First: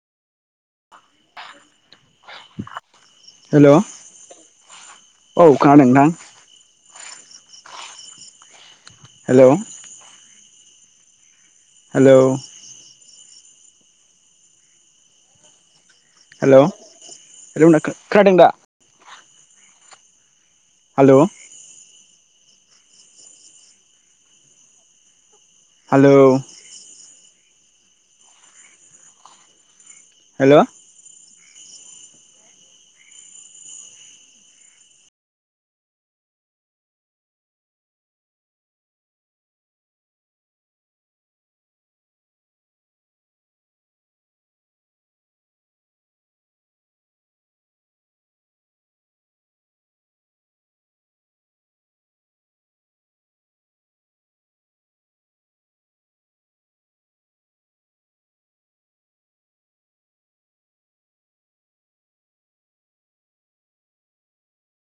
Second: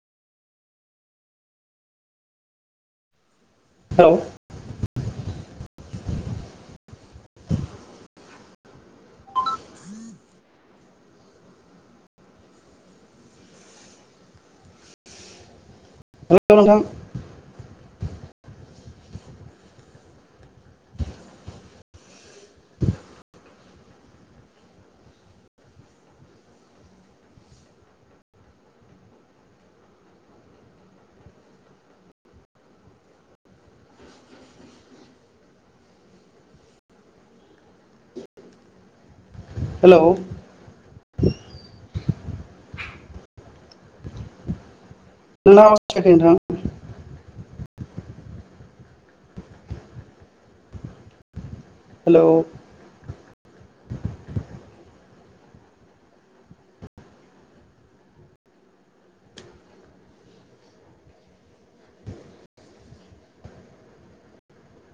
हेल' hello औ खोनादों ना हेल' हेलौ हेल' हेलौ नोंथां' खोनादों दा? हाल' हालौ हेल' हेलौ [unintelligible] हेलौ